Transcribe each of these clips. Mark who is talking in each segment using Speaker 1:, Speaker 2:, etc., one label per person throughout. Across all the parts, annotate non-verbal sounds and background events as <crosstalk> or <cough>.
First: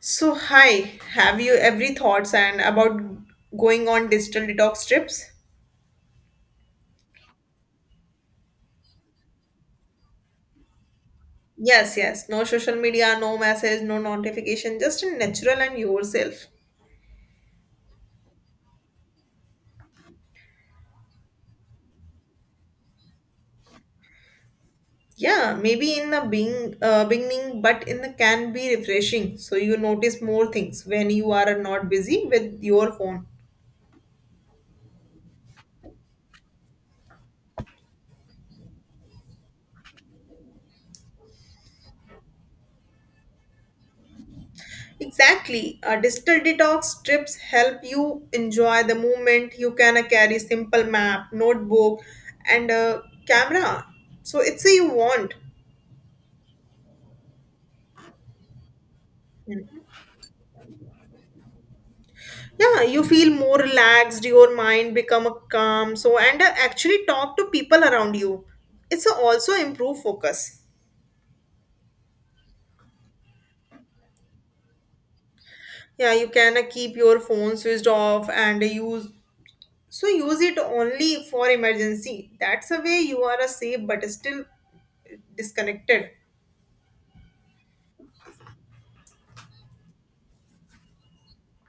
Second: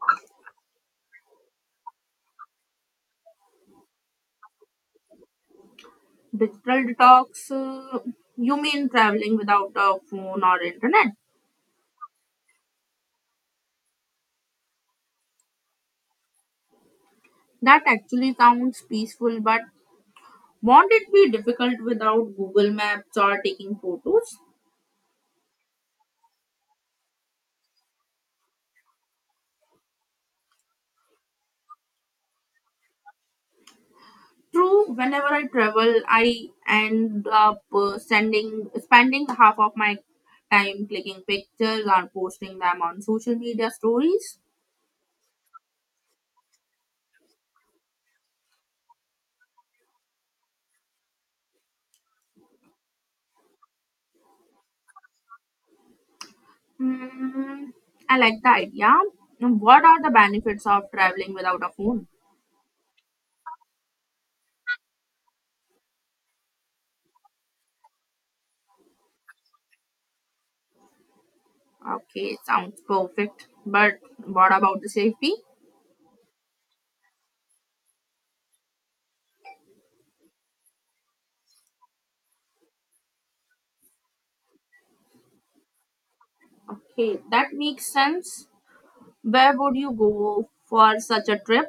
Speaker 1: So, hi, have you every thoughts and about going on digital detox trips?
Speaker 2: Digital detox, you mean traveling without a phone or internet?
Speaker 1: Yes, yes, no social media, no message, no notification, just in natural and yourself.
Speaker 2: That actually sounds peaceful, but won't it be difficult without Google Maps or taking photos?
Speaker 1: Yeah, maybe in the being beginning, but in the can be refreshing. So you notice more things when you are not busy with your phone.
Speaker 2: True, whenever I travel, I end up spending half of my time clicking pictures or posting them on social media stories.
Speaker 1: Exactly. Digital detox trips help you enjoy the moment. You can carry simple map, notebook, and a camera. So it's a you want.
Speaker 2: Mm, I like the idea. What are the benefits of traveling without a phone?
Speaker 1: Yeah, you feel more relaxed, your mind become a calm, so and actually talk to people around you, it's a also improve focus.
Speaker 2: Okay, sounds perfect. But what about the safety?
Speaker 1: Yeah, you can keep your phone switched off and use, so use it only for emergency, that's a way you are a safe but still disconnected.
Speaker 2: Okay, that makes sense. Where would you go for such a trip?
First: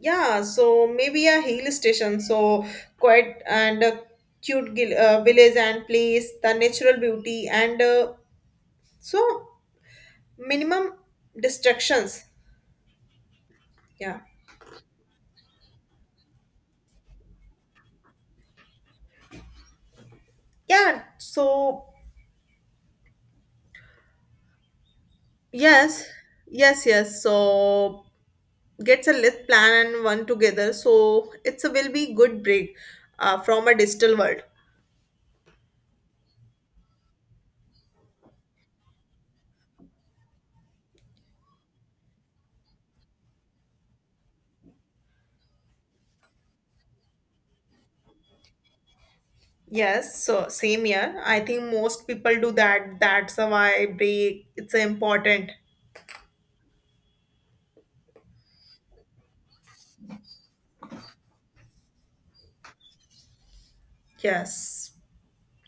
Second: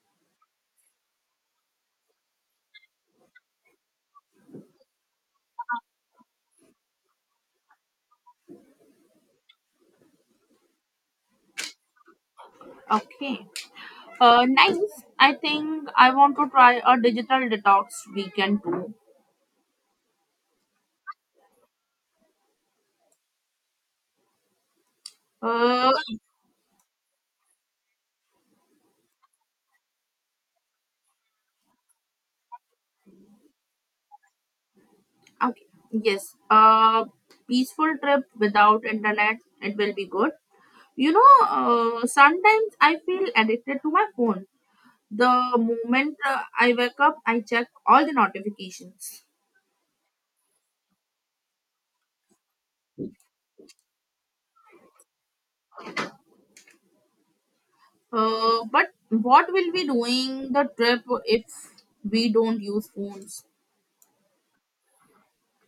Speaker 1: Yeah, so maybe a hill station, so quiet and a cute village and place the natural beauty and so minimum distractions.
Speaker 2: Okay.
Speaker 1: Yeah.
Speaker 2: Nice. I think I want to try a digital detox weekend too.
Speaker 1: Yeah, so
Speaker 2: Uh,
Speaker 1: yes, yes, yes. So gets a list plan and one together. So it's a will be good break from a digital world.
Speaker 2: okay. Yes. Peaceful trip without internet. It will be good. Sometimes I feel addicted to my phone. The moment I wake up, I check all the notifications.
Speaker 1: Yes, so same here. I think most people do that. That's why break. It's important.
Speaker 2: But what will we doing the trip if we don't use phones?
Speaker 1: Yes.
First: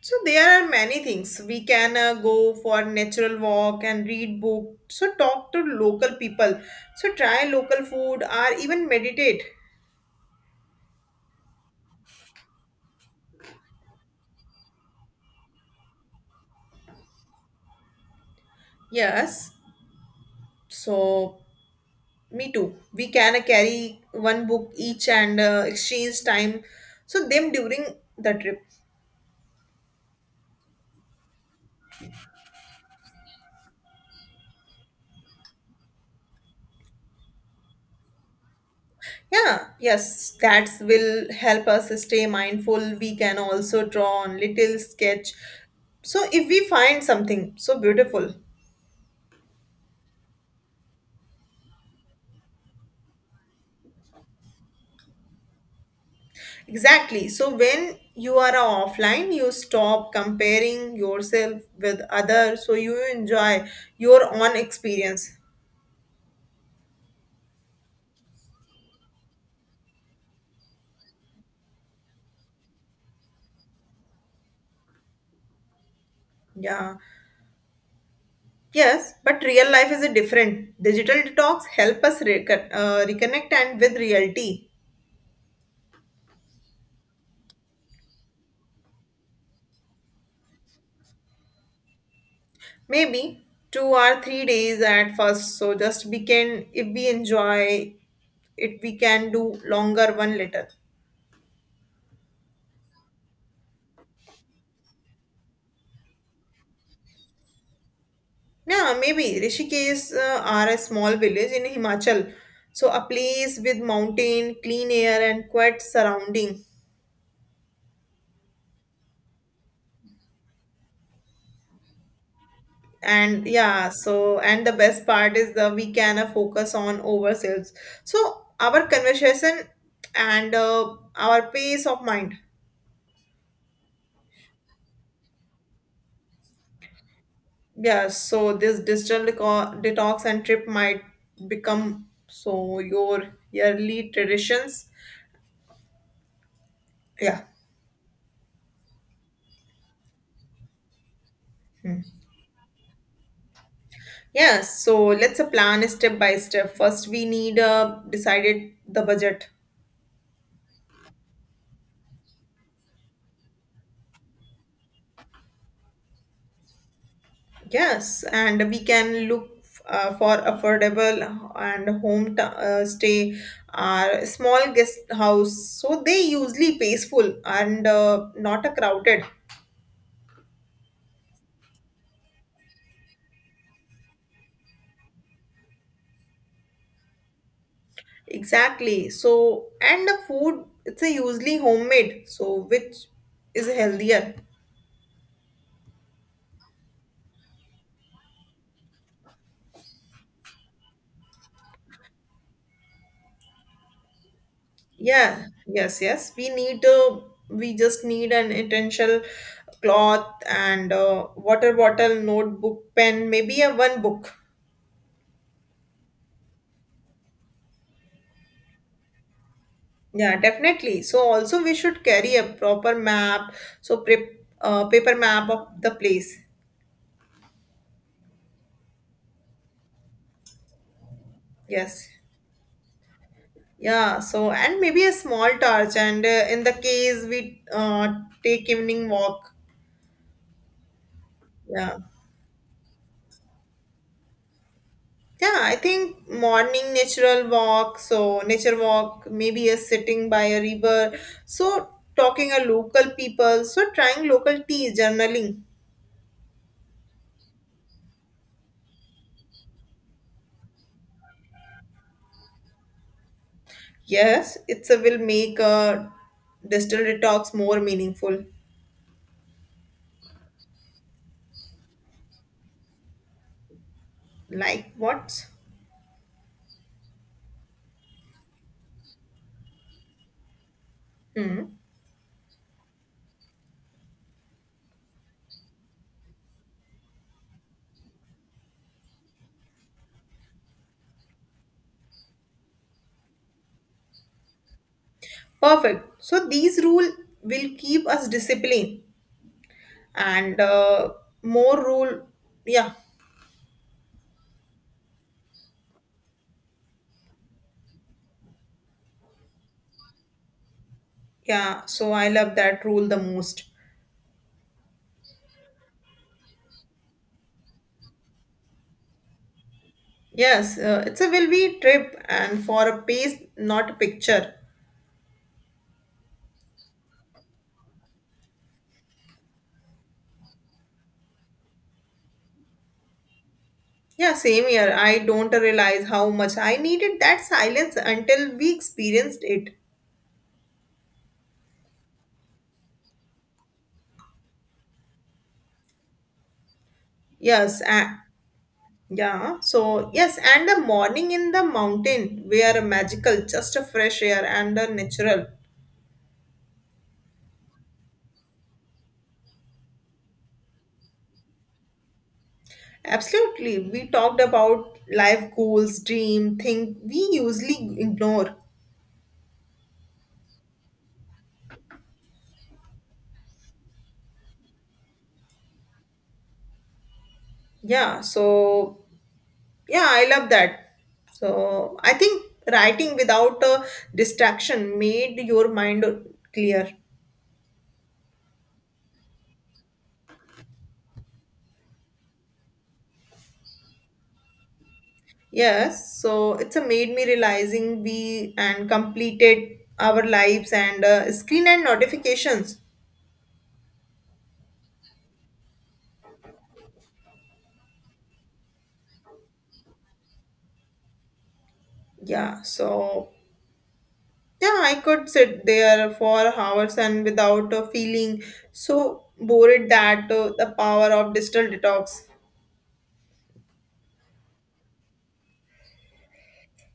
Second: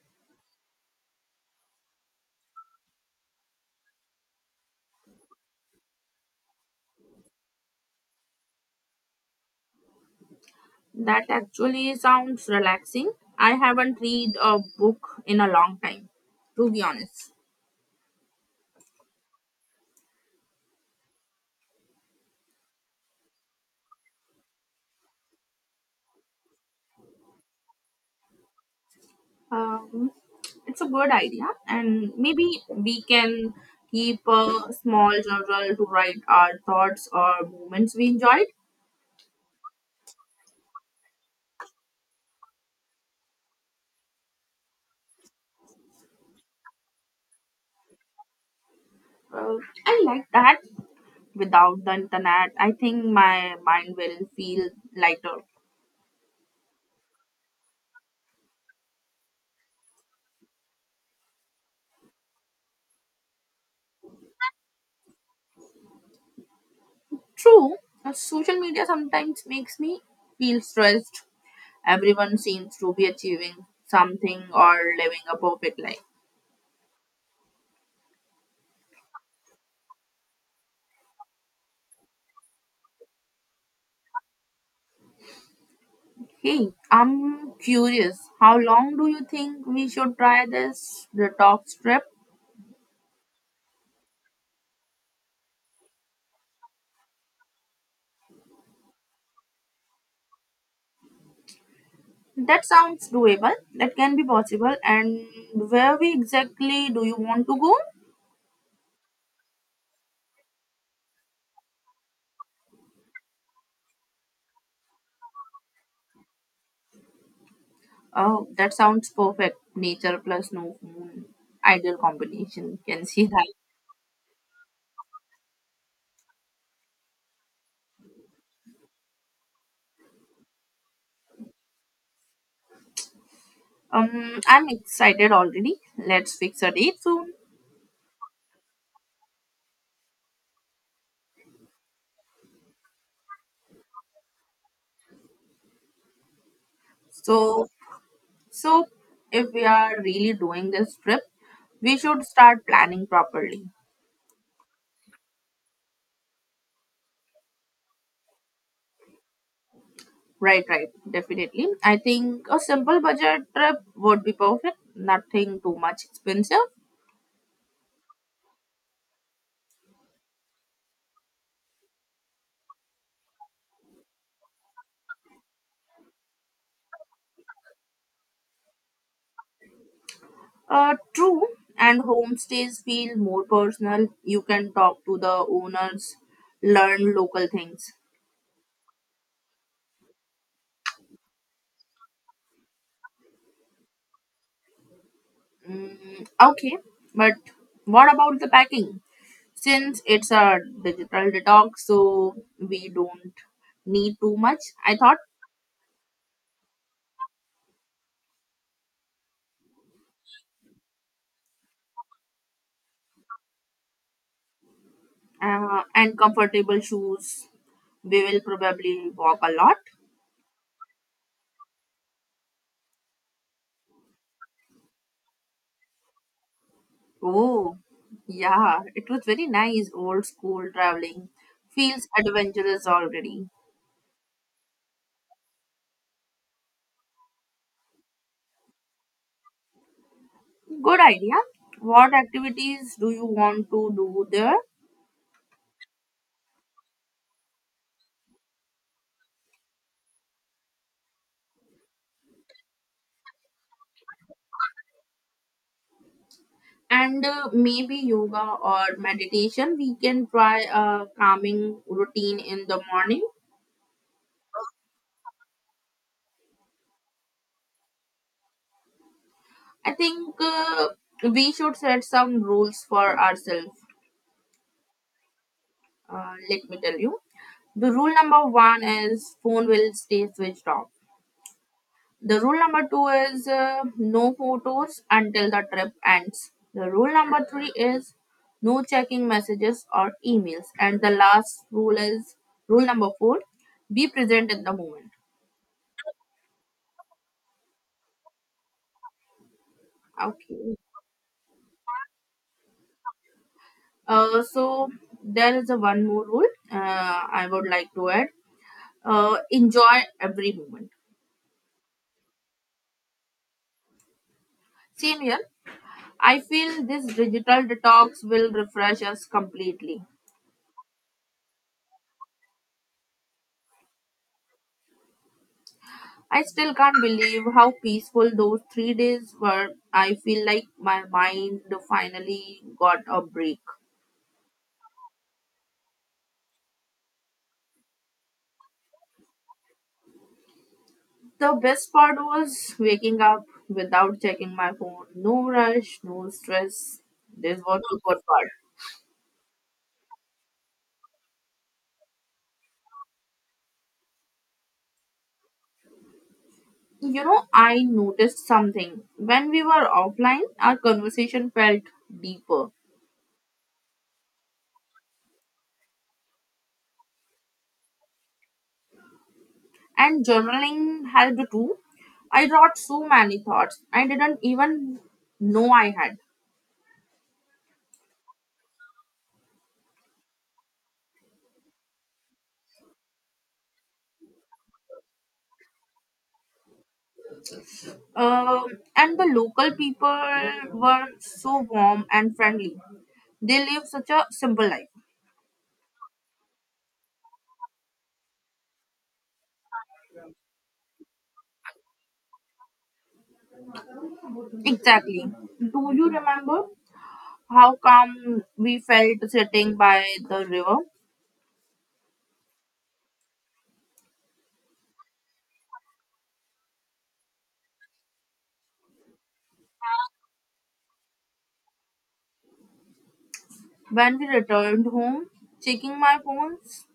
Speaker 1: So there are many things we can, go for natural walk and read book. So talk to local people. So try local food or even meditate.
Speaker 2: That actually sounds relaxing. I haven't read a book in a long time, to be honest.
Speaker 1: Yes. So me too. We can carry one book each and exchange time. So them during the trip.
Speaker 2: Um, it's a good idea, and maybe we can keep a small journal to write our thoughts or moments we enjoyed.
Speaker 1: Yeah, yes, that will help us stay mindful. We can also draw on little sketch. So if we find something so beautiful.
Speaker 2: Uh, I like that. Without the internet, I think my mind will feel lighter.
Speaker 1: Exactly. So when you are offline, you stop comparing yourself with others. So you enjoy your own experience.
Speaker 2: True, social media sometimes makes me feel stressed. Everyone seems to be achieving something or living a perfect life.
Speaker 1: Yeah. Yes, but real life is a different. Digital detox help us reconnect and with reality.
Speaker 2: Hey, I'm curious. How long do you think we should try this detox trip?
Speaker 1: Maybe 2 or 3 days at first. So just we can, if we enjoy it, we can do longer one later.
Speaker 2: That sounds doable. That can be possible. And where we exactly do you want to go?
Speaker 1: Yeah, maybe Rishikesh are a small village in Himachal. So a place with mountain, clean air and quiet surrounding.
Speaker 2: Oh, that sounds perfect. Nature plus no moon. Ideal combination. Can see
Speaker 1: And
Speaker 2: that.
Speaker 1: yeah, so and the best part is that we can focus on ourselves, so our conversation and our peace of mind.
Speaker 2: I'm excited already. Let's fix a date soon.
Speaker 1: Yeah, so this digital detox and trip might become so your yearly traditions. Yeah.
Speaker 2: So, so if we are really doing this trip, we
Speaker 1: Hmm.
Speaker 2: should start planning properly.
Speaker 1: Yeah, so let's plan step by step, first we need decided the budget.
Speaker 2: Right, right, definitely. I think a simple budget trip would be perfect. Nothing too much expensive.
Speaker 1: Yes, and we can look for affordable and stay or small guest house. So they usually peaceful and not a crowded.
Speaker 2: True. And homestays feel more personal. You can talk to the owners, learn local things.
Speaker 1: Exactly. So and the food it's a usually homemade. So which is healthier.
Speaker 2: Mm, okay, but what about the packing? Since it's a digital detox, so we don't need too much. I thought
Speaker 1: Yeah. Yes. Yes. We need we just need an essential cloth and water bottle, notebook, pen, maybe a one book.
Speaker 2: And comfortable shoes. We will probably walk a lot.
Speaker 1: Yeah, definitely. So also we should carry a proper map, so prep paper map of the place.
Speaker 2: Oh, yeah, it was very nice old school traveling.
Speaker 1: Yes.
Speaker 2: Feels adventurous already.
Speaker 1: Yeah, so and maybe a small torch and in the case we take evening walk.
Speaker 2: Good idea.
Speaker 1: Yeah.
Speaker 2: What activities do you want to do there?
Speaker 1: Yeah, I think morning natural walk, so nature walk, maybe a sitting by a river. So talking a local people, so trying local tea, journaling.
Speaker 2: And maybe yoga or meditation. We can try a calming routine in the morning.
Speaker 1: Yes, it's a will make a distilled detox more meaningful.
Speaker 2: I think we should set some rules for ourselves.
Speaker 1: Like what?
Speaker 2: Let me tell you. The rule number one is phone will stay switched off.
Speaker 1: Hmm.
Speaker 2: The rule number two is no photos until the trip ends. The rule number three is no checking messages or emails. And the last rule is rule number four be present in the moment.
Speaker 1: Perfect. So these rule will keep us disciplined and
Speaker 2: Okay.
Speaker 1: more rule. Yeah,
Speaker 2: So there is a one more rule I would like to add. Enjoy every moment.
Speaker 1: yeah. So I love that rule the most.
Speaker 2: Same here. I feel this digital detox will refresh us completely.
Speaker 1: Yes, it's a will be trip and for a pace, not a picture.
Speaker 2: I still can't believe how peaceful those 3 days were. I feel like my mind finally got a break.
Speaker 1: Yeah, same here. I don't realize how much I needed that silence until we experienced it.
Speaker 2: The best part was waking up without checking my phone. No rush, no stress. This
Speaker 1: Yes,
Speaker 2: was the
Speaker 1: and
Speaker 2: good part.
Speaker 1: yeah. So yes, and the morning in the mountain, we are magical, just a fresh air and a natural.
Speaker 2: You know, I noticed something. When we were offline, our conversation felt deeper.
Speaker 1: Absolutely. We talked about life goals, dream, thing we usually ignore.
Speaker 2: And journaling helped too. I wrote so many thoughts I didn't even know I had.
Speaker 1: Yeah, so yeah, I love that. So I think writing without a distraction made your mind clear.
Speaker 2: And the local people were so warm and friendly. They live such a simple life.
Speaker 1: Yes, so it's a made me realizing we and completed our lives and screen and notifications.
Speaker 2: Exactly. Do you remember how calm we felt sitting by the river?
Speaker 1: Yeah, so yeah, I could sit there for hours and without feeling so bored that the power of digital detox.
Speaker 2: When we returned home, checking my phones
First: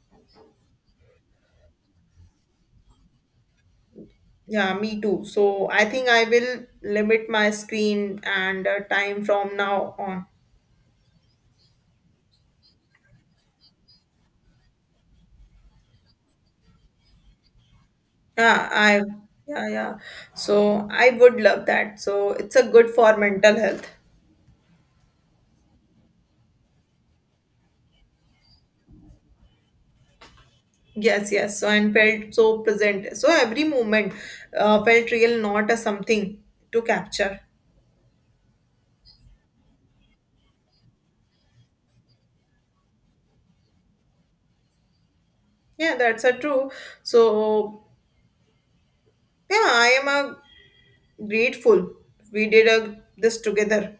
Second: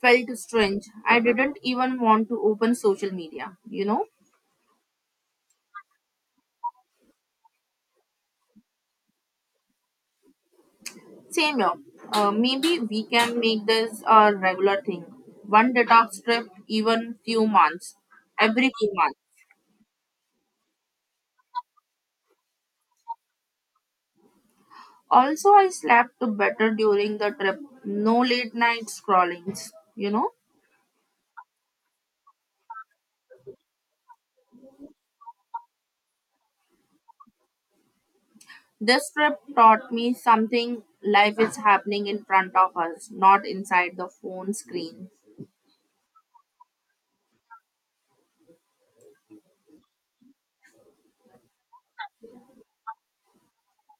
Speaker 2: felt strange. I didn't even want to open social media, you know?
Speaker 1: Yeah, me too. So I think I will limit my screen and time from now on.
Speaker 2: Same here. Maybe we can make this a regular thing. One detox trip, even few months,
Speaker 1: Yeah,
Speaker 2: every few
Speaker 1: I
Speaker 2: months.
Speaker 1: yeah, yeah. So I would love that. So it's a good for mental health.
Speaker 2: Also, I slept better during the trip. No late night scrollings, you know.
Speaker 1: Yes, yes. So and felt so present. So every moment felt real, not a something to capture.
Speaker 2: This trip taught me something life is happening in front of us, not inside the phone screen.
Speaker 1: Yeah, that's a true. So yeah, I am grateful. We did this together.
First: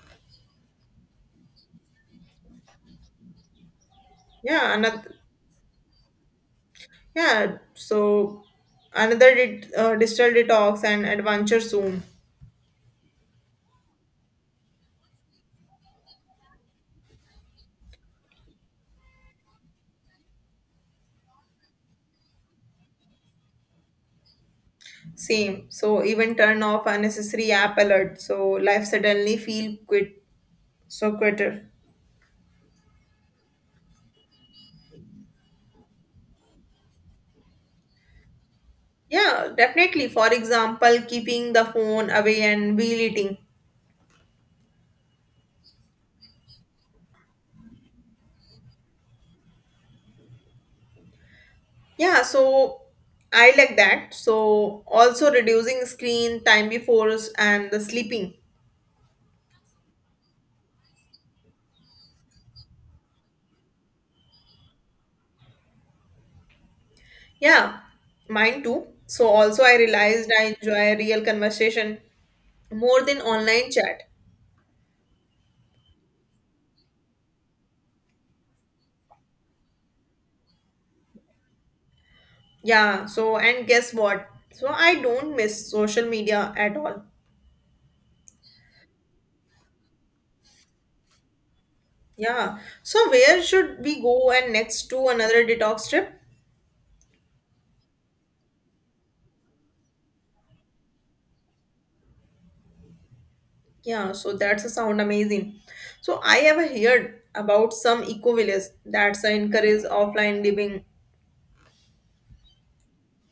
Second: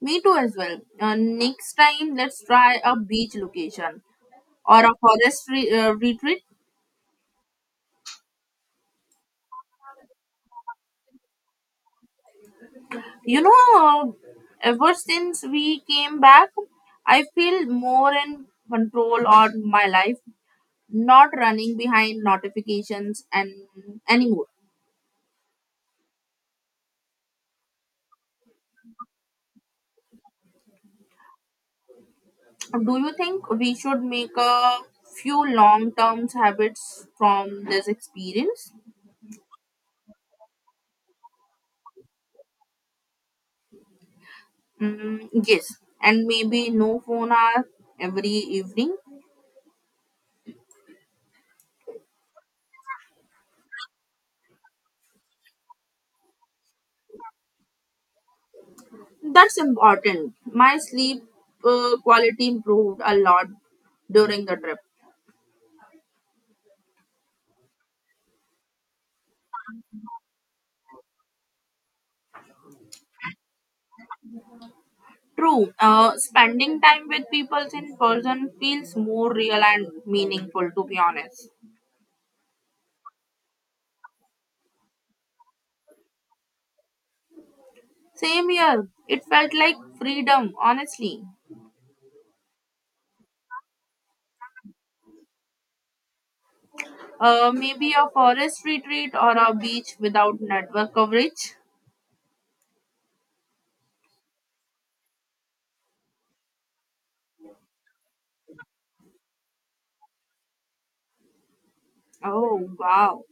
Speaker 2: Me too, as well. Next time, let's try a beach location
Speaker 1: Yeah,
Speaker 2: or a
Speaker 1: another.
Speaker 2: retreat.
Speaker 1: Yeah, so another digital detox and adventure soon.
Speaker 2: You know, ever since we came back, I feel more in control of my life, not running behind notifications and anymore.
Speaker 1: Same. So even turn off unnecessary app alert. So life suddenly feel quit. So quitter.
Speaker 2: Do you think we should make a few long term habits from this experience?
Speaker 1: Yeah, definitely. For example, keeping the phone away and wheel eating.
Speaker 2: Mm, yes, and maybe no phone hour every evening.
Speaker 1: Yeah, so I like that. So also reducing screen time before and the sleeping.
Speaker 2: That's important. My sleep quality improved a lot during the trip.
Speaker 1: Yeah, mine too. So also I realized I enjoy real conversation more than online chat.
Speaker 2: True. Spending time with people in person feels more real and meaningful, to be honest.
Speaker 1: Yeah, so and guess what? So I don't miss social media at all.
Speaker 2: Same here. It felt like freedom, honestly.
Speaker 1: Yeah. So where should we go and next to another detox trip?
Speaker 2: Maybe a forest retreat or a beach without network coverage.
Speaker 1: Yeah, so that's a sound amazing. So I have heard about some eco village that's a encourage offline living.
Speaker 2: Oh, wow.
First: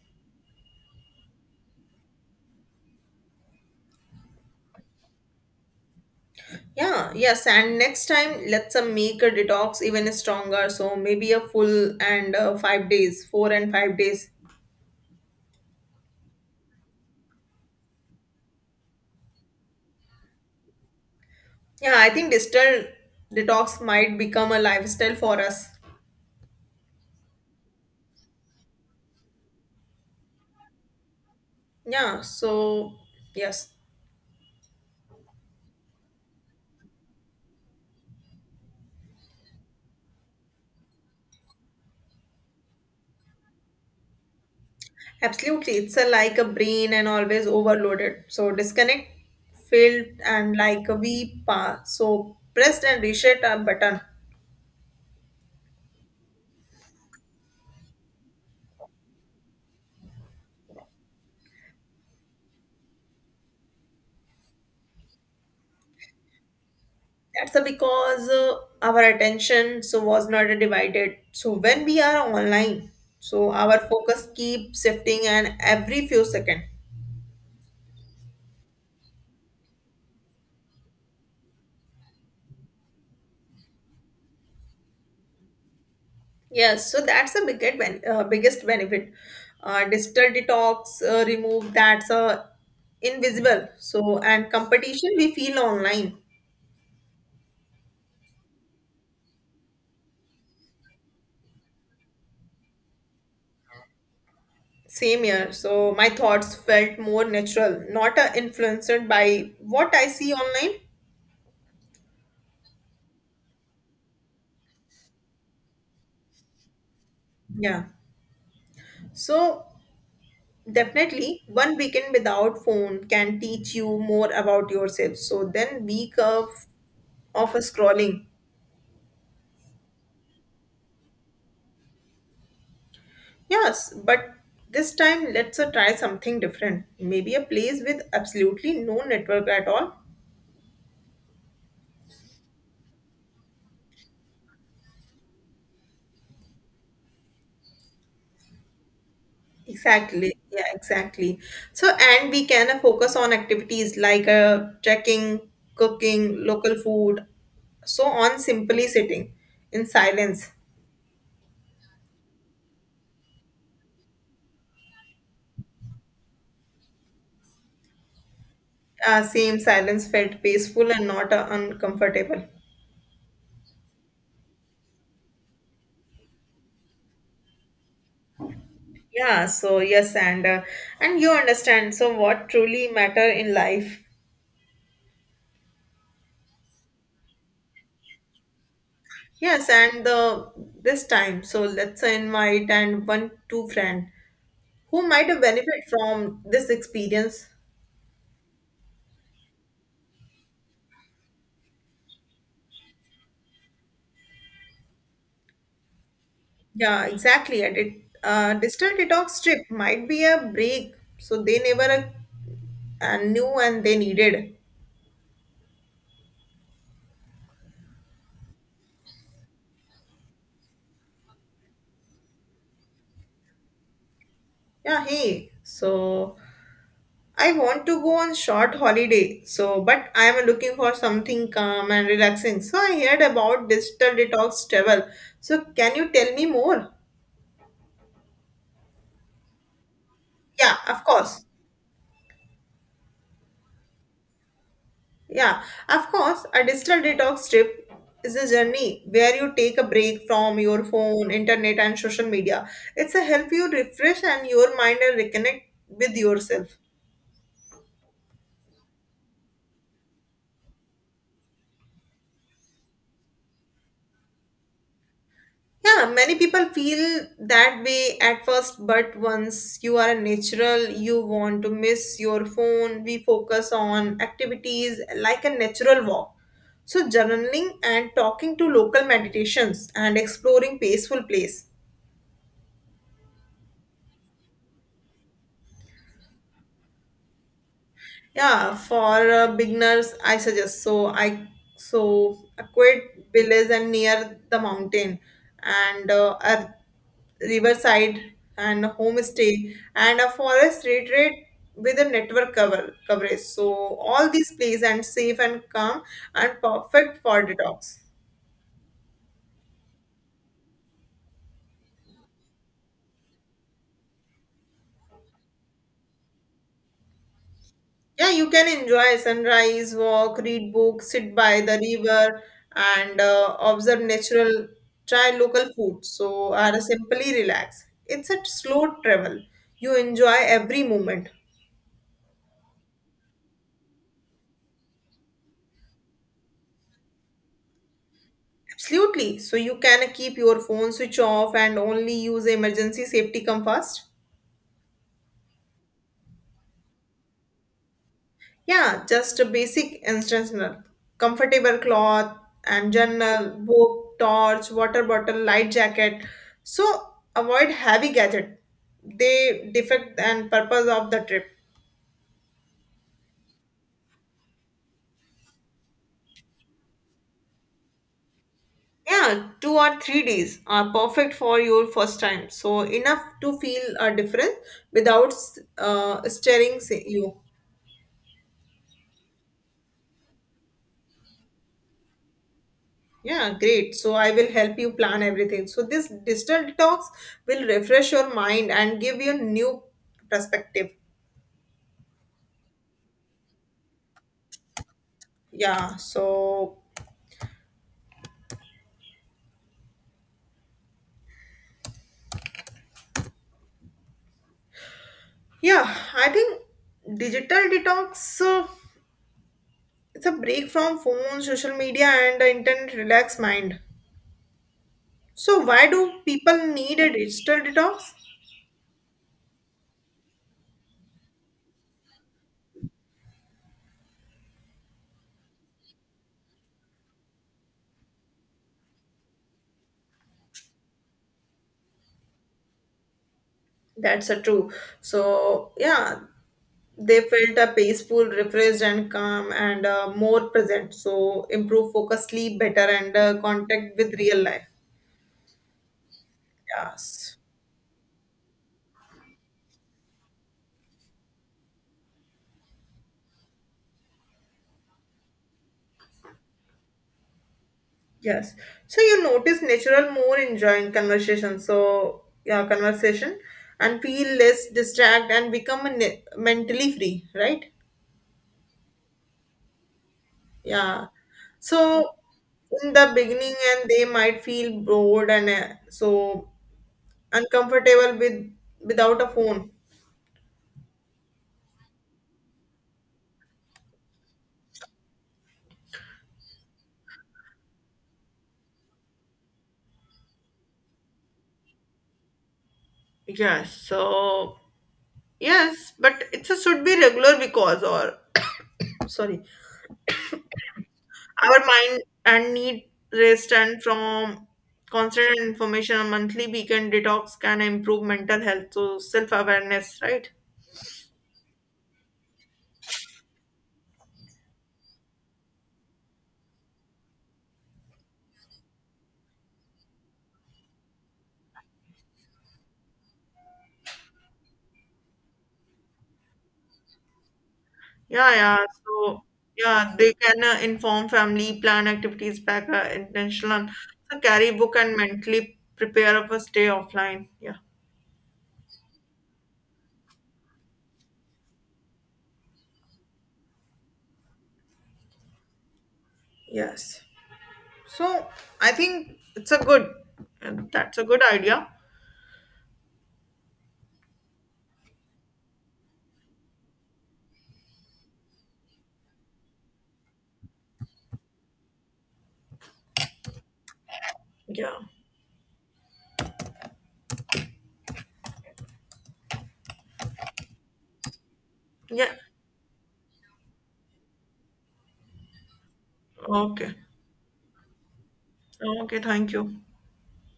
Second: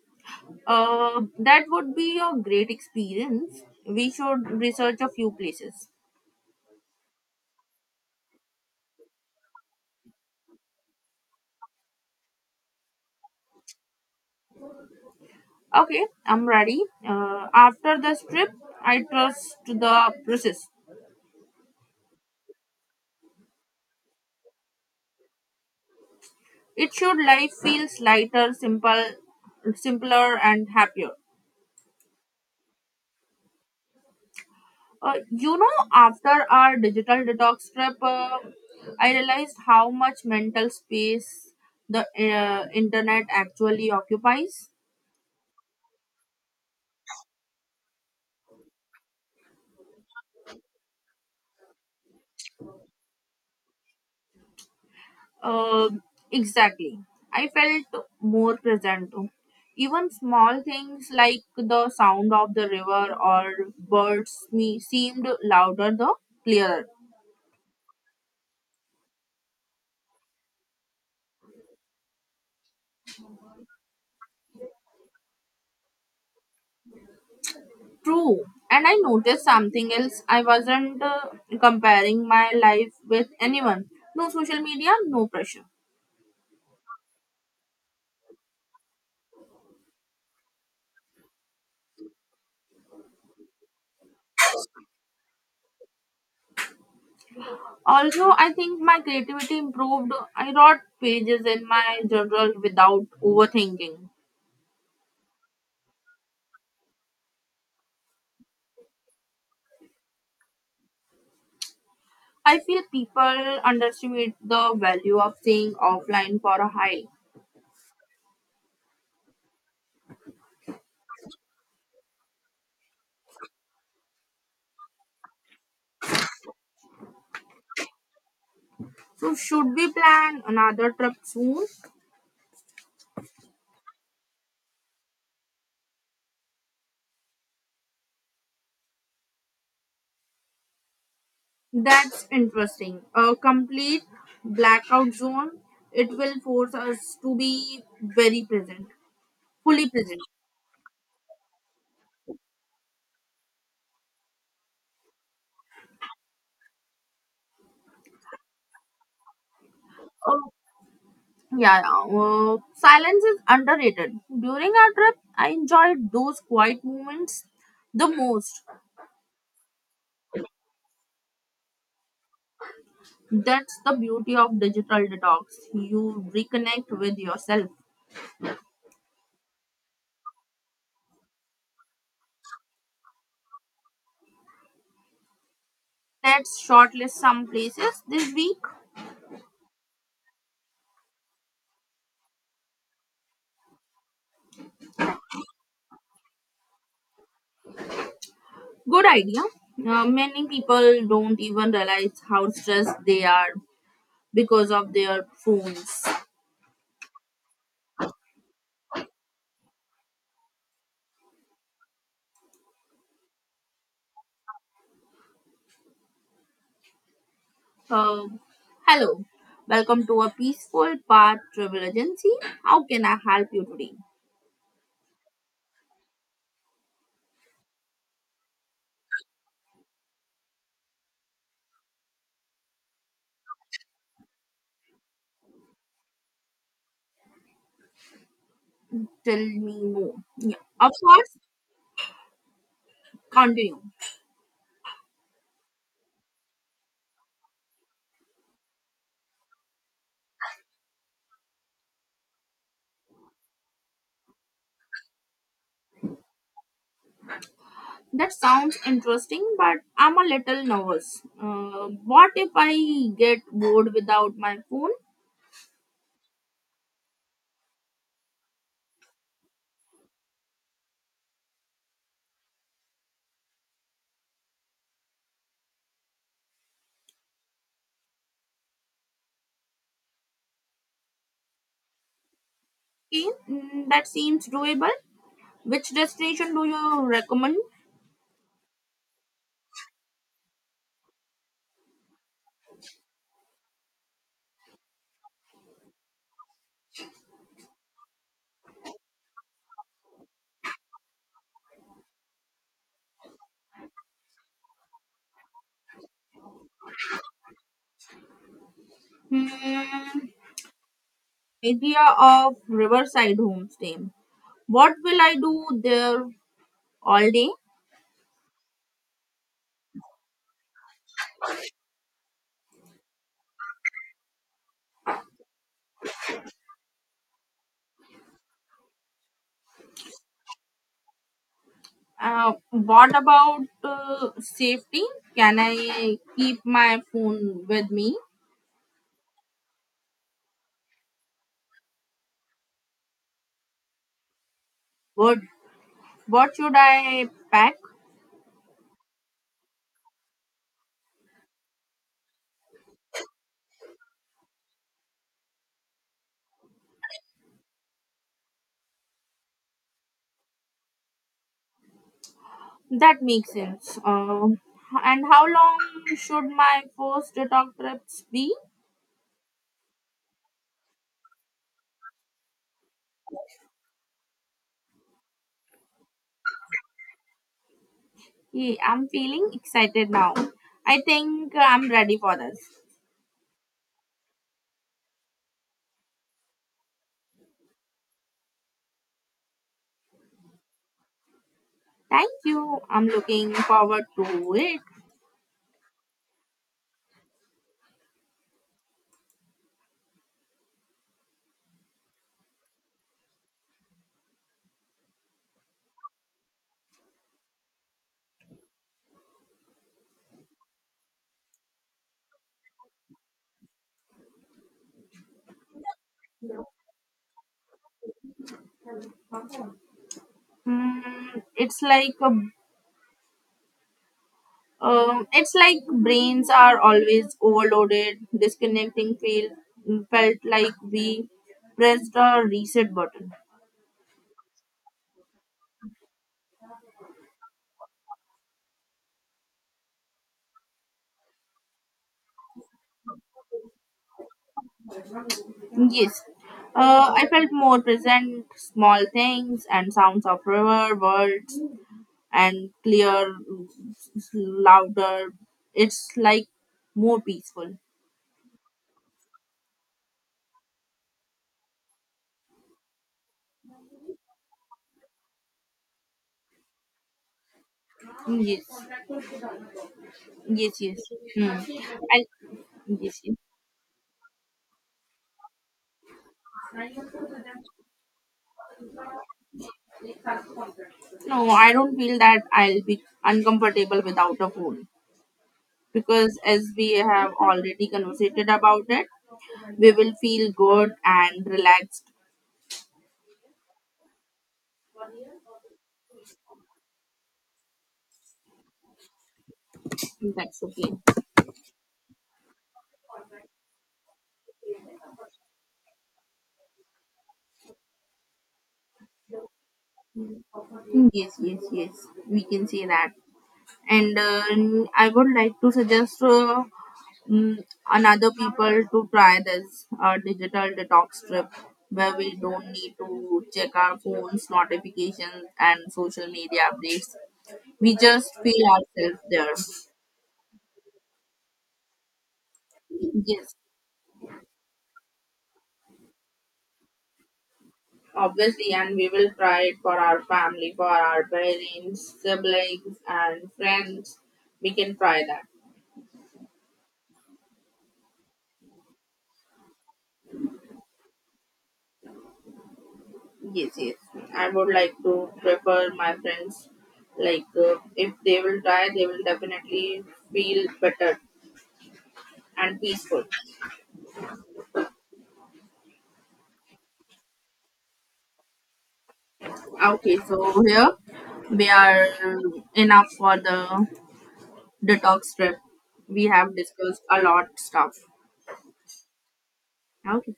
Speaker 2: That would be a great experience. We should research a few places.
Speaker 1: Yeah, yes, and next time let's make a detox even stronger. So maybe a full and 5 days, 4 and 5 days.
Speaker 2: Okay, I'm ready. After this trip, I trust the process.
Speaker 1: Yeah, I think digital detox might become a lifestyle for us.
Speaker 2: It should life feels lighter, simple, simpler, and happier.
Speaker 1: Yeah, so yes,
Speaker 2: After our digital detox trip, I realized how much mental space the internet actually occupies.
Speaker 1: absolutely. It's a, like a brain and always overloaded. So disconnect, filled, and like a we pa. So press and reset a button.
Speaker 2: Uh, exactly. I felt more present. Even small things like the sound of the river or birds me seemed louder the clearer.
Speaker 1: That's a because our attention so was not divided. So when we are online, so our focus keep shifting and every few second.
Speaker 2: True. And I noticed something else. I wasn't comparing my life with anyone. No social media, no pressure.
Speaker 1: Yes, so that's the biggest benefit. Digital detox remove that's invisible. So and competition we feel online.
Speaker 2: Although I think my creativity improved, I wrote pages in my journal without overthinking.
Speaker 1: Same here. So my thoughts felt more natural, not influenced by what I see online.
Speaker 2: I feel people underestimate the value of staying offline for a high.
Speaker 1: Yeah. So definitely, one weekend without phone can teach you more about yourself. So then week of a scrolling.
Speaker 2: So, should we plan another trip soon?
Speaker 1: Yes, but this time let's try something different. Maybe a place with absolutely no network at all.
Speaker 2: That's interesting. A complete blackout zone. It will force us to be very present. Fully present.
Speaker 1: Exactly. Yeah, exactly. So and we can focus on activities like trekking, cooking, local food, so on simply sitting in silence.
Speaker 2: Oh, yeah, yeah. Silence is underrated. During our trip, I enjoyed those quiet moments the most.
Speaker 1: Same, silence felt peaceful and not uncomfortable.
Speaker 2: That's the beauty of digital detox. You reconnect with yourself.
Speaker 1: Yeah, so yes, and you understand. So what truly matter in life?
Speaker 2: Let's shortlist some places this week.
Speaker 1: Yes, and the this time. So let's invite and 1 2 friend who might have benefit from this experience.
Speaker 2: Good idea. Many people don't even realize how stressed they are because of their phones.
Speaker 1: Yeah, exactly. And it digital detox trip might be a break. So they never knew and they needed.
Speaker 2: Uh, Hello, welcome to a peaceful path travel agency. How can I help you today?
Speaker 1: Yeah, hey. So I want to go on short holiday, so but I am looking for something calm and relaxing. So I heard about digital detox travel. So can you tell me more?
Speaker 2: Tell me more. Yeah.
Speaker 1: Yeah,
Speaker 2: Of
Speaker 1: of
Speaker 2: course,
Speaker 1: course.
Speaker 2: continue.
Speaker 1: Yeah, of course. A digital detox trip is a journey where you take a break from your phone, internet, and social media. It's a help you refresh and your mind and reconnect with yourself.
Speaker 2: That sounds interesting, but I'm a little nervous. What if I get bored without my phone?
Speaker 1: Yeah, many people feel that way at first, but once you are a natural, you want to miss your phone. We focus on activities like a natural walk. So, journaling and talking to local meditations and exploring peaceful place.
Speaker 2: Okay, mm, that seems doable. Which destination do you recommend?
Speaker 1: Yeah, for beginners, I suggest so a quiet village and near the mountain and a riverside and a homestay and a forest retreat with a network coverage. So all these places and safe and calm and perfect for detox.
Speaker 2: Hmm, idea of Riverside Homestay. What will I do there all day?
Speaker 1: Yeah, you can enjoy sunrise, walk, read books, sit by the river, and observe natural. Try local food, so are simply relax. It's a slow travel. You enjoy every moment.
Speaker 2: What about safety? Can I keep my phone with me?
Speaker 1: Absolutely. So you can keep your phone switch off and only use emergency, safety come first.
Speaker 2: Good. What should I pack?
Speaker 1: Yeah, just a basic instructional. Comfortable cloth and journal, book, torch, water bottle, light jacket. So avoid heavy gadget. They defect and purpose of the trip.
Speaker 2: That makes sense. And how long should my first detox trips be?
Speaker 1: Yeah, 2 or 3 days are perfect for your first time. So enough to feel a difference without stirring you.
Speaker 2: Yeah, I'm feeling excited now. I think I'm ready for this.
Speaker 1: Yeah, great. So I will help you plan everything. So this digital detox will refresh your mind and give you a new perspective.
Speaker 2: Thank you. I'm looking forward to it.
Speaker 1: Yeah, so yeah, I think digital detox it's a break from phone, social media, and the internet relax mind. So why do people need a digital detox?
Speaker 2: Mm, it's like a, it's like brains are always overloaded. Disconnecting feel felt like we pressed a reset button.
Speaker 1: That's a true. So yeah, they felt a peaceful, refreshed, and calm, and more present. So improve focus, sleep better, and contact with real life.
Speaker 2: Yes. I
Speaker 1: Yes.
Speaker 2: felt more present, small things and sounds of river, birds, and clear, louder. It's like more peaceful.
Speaker 1: Yes. So you notice natural more enjoying conversation. So yeah, conversation and feel less distract and become a mentally free, right?
Speaker 2: Yes, yes, yes.
Speaker 1: Yeah.
Speaker 2: Hmm.
Speaker 1: So
Speaker 2: I,
Speaker 1: in the
Speaker 2: yes, yes.
Speaker 1: beginning, and they might feel bored and so uncomfortable with without a phone.
Speaker 2: No, I don't feel that I'll be uncomfortable without a phone because as we have already conversated about it, we will feel good and relaxed.
Speaker 1: Yes. So yes, but it should be regular because or <coughs> sorry.
Speaker 2: That's okay.
Speaker 1: Our mind and need rest and from constant information, a monthly weekend detox can improve mental health. So self awareness, right?
Speaker 2: Yes, yes, yes. We can say that. And I would like to suggest mm, another people to try this digital detox trip where we don't need to check our phones, notifications, and social media updates. We just
Speaker 1: Yeah, yeah.
Speaker 2: feel ourselves
Speaker 1: So
Speaker 2: there.
Speaker 1: yeah, they can inform family, plan activities, pack
Speaker 2: Yes,
Speaker 1: intentional. So carry book and mentally prepare of a stay offline. Yeah.
Speaker 2: obviously, and we will try it for our family, for our parents, siblings, and friends. We can try that.
Speaker 1: Yes. So I think it's a good. That's a good idea.
Speaker 2: Yes, yes. I would like to prefer my friends. Like, if they will try, they will definitely feel better and peaceful.
Speaker 1: Yeah.
Speaker 2: Okay, so here we are
Speaker 1: Yeah.
Speaker 2: enough for the detox trip. We have
Speaker 1: Okay.
Speaker 2: discussed a lot stuff.
Speaker 1: Okay. Thank you.
Speaker 2: Okay.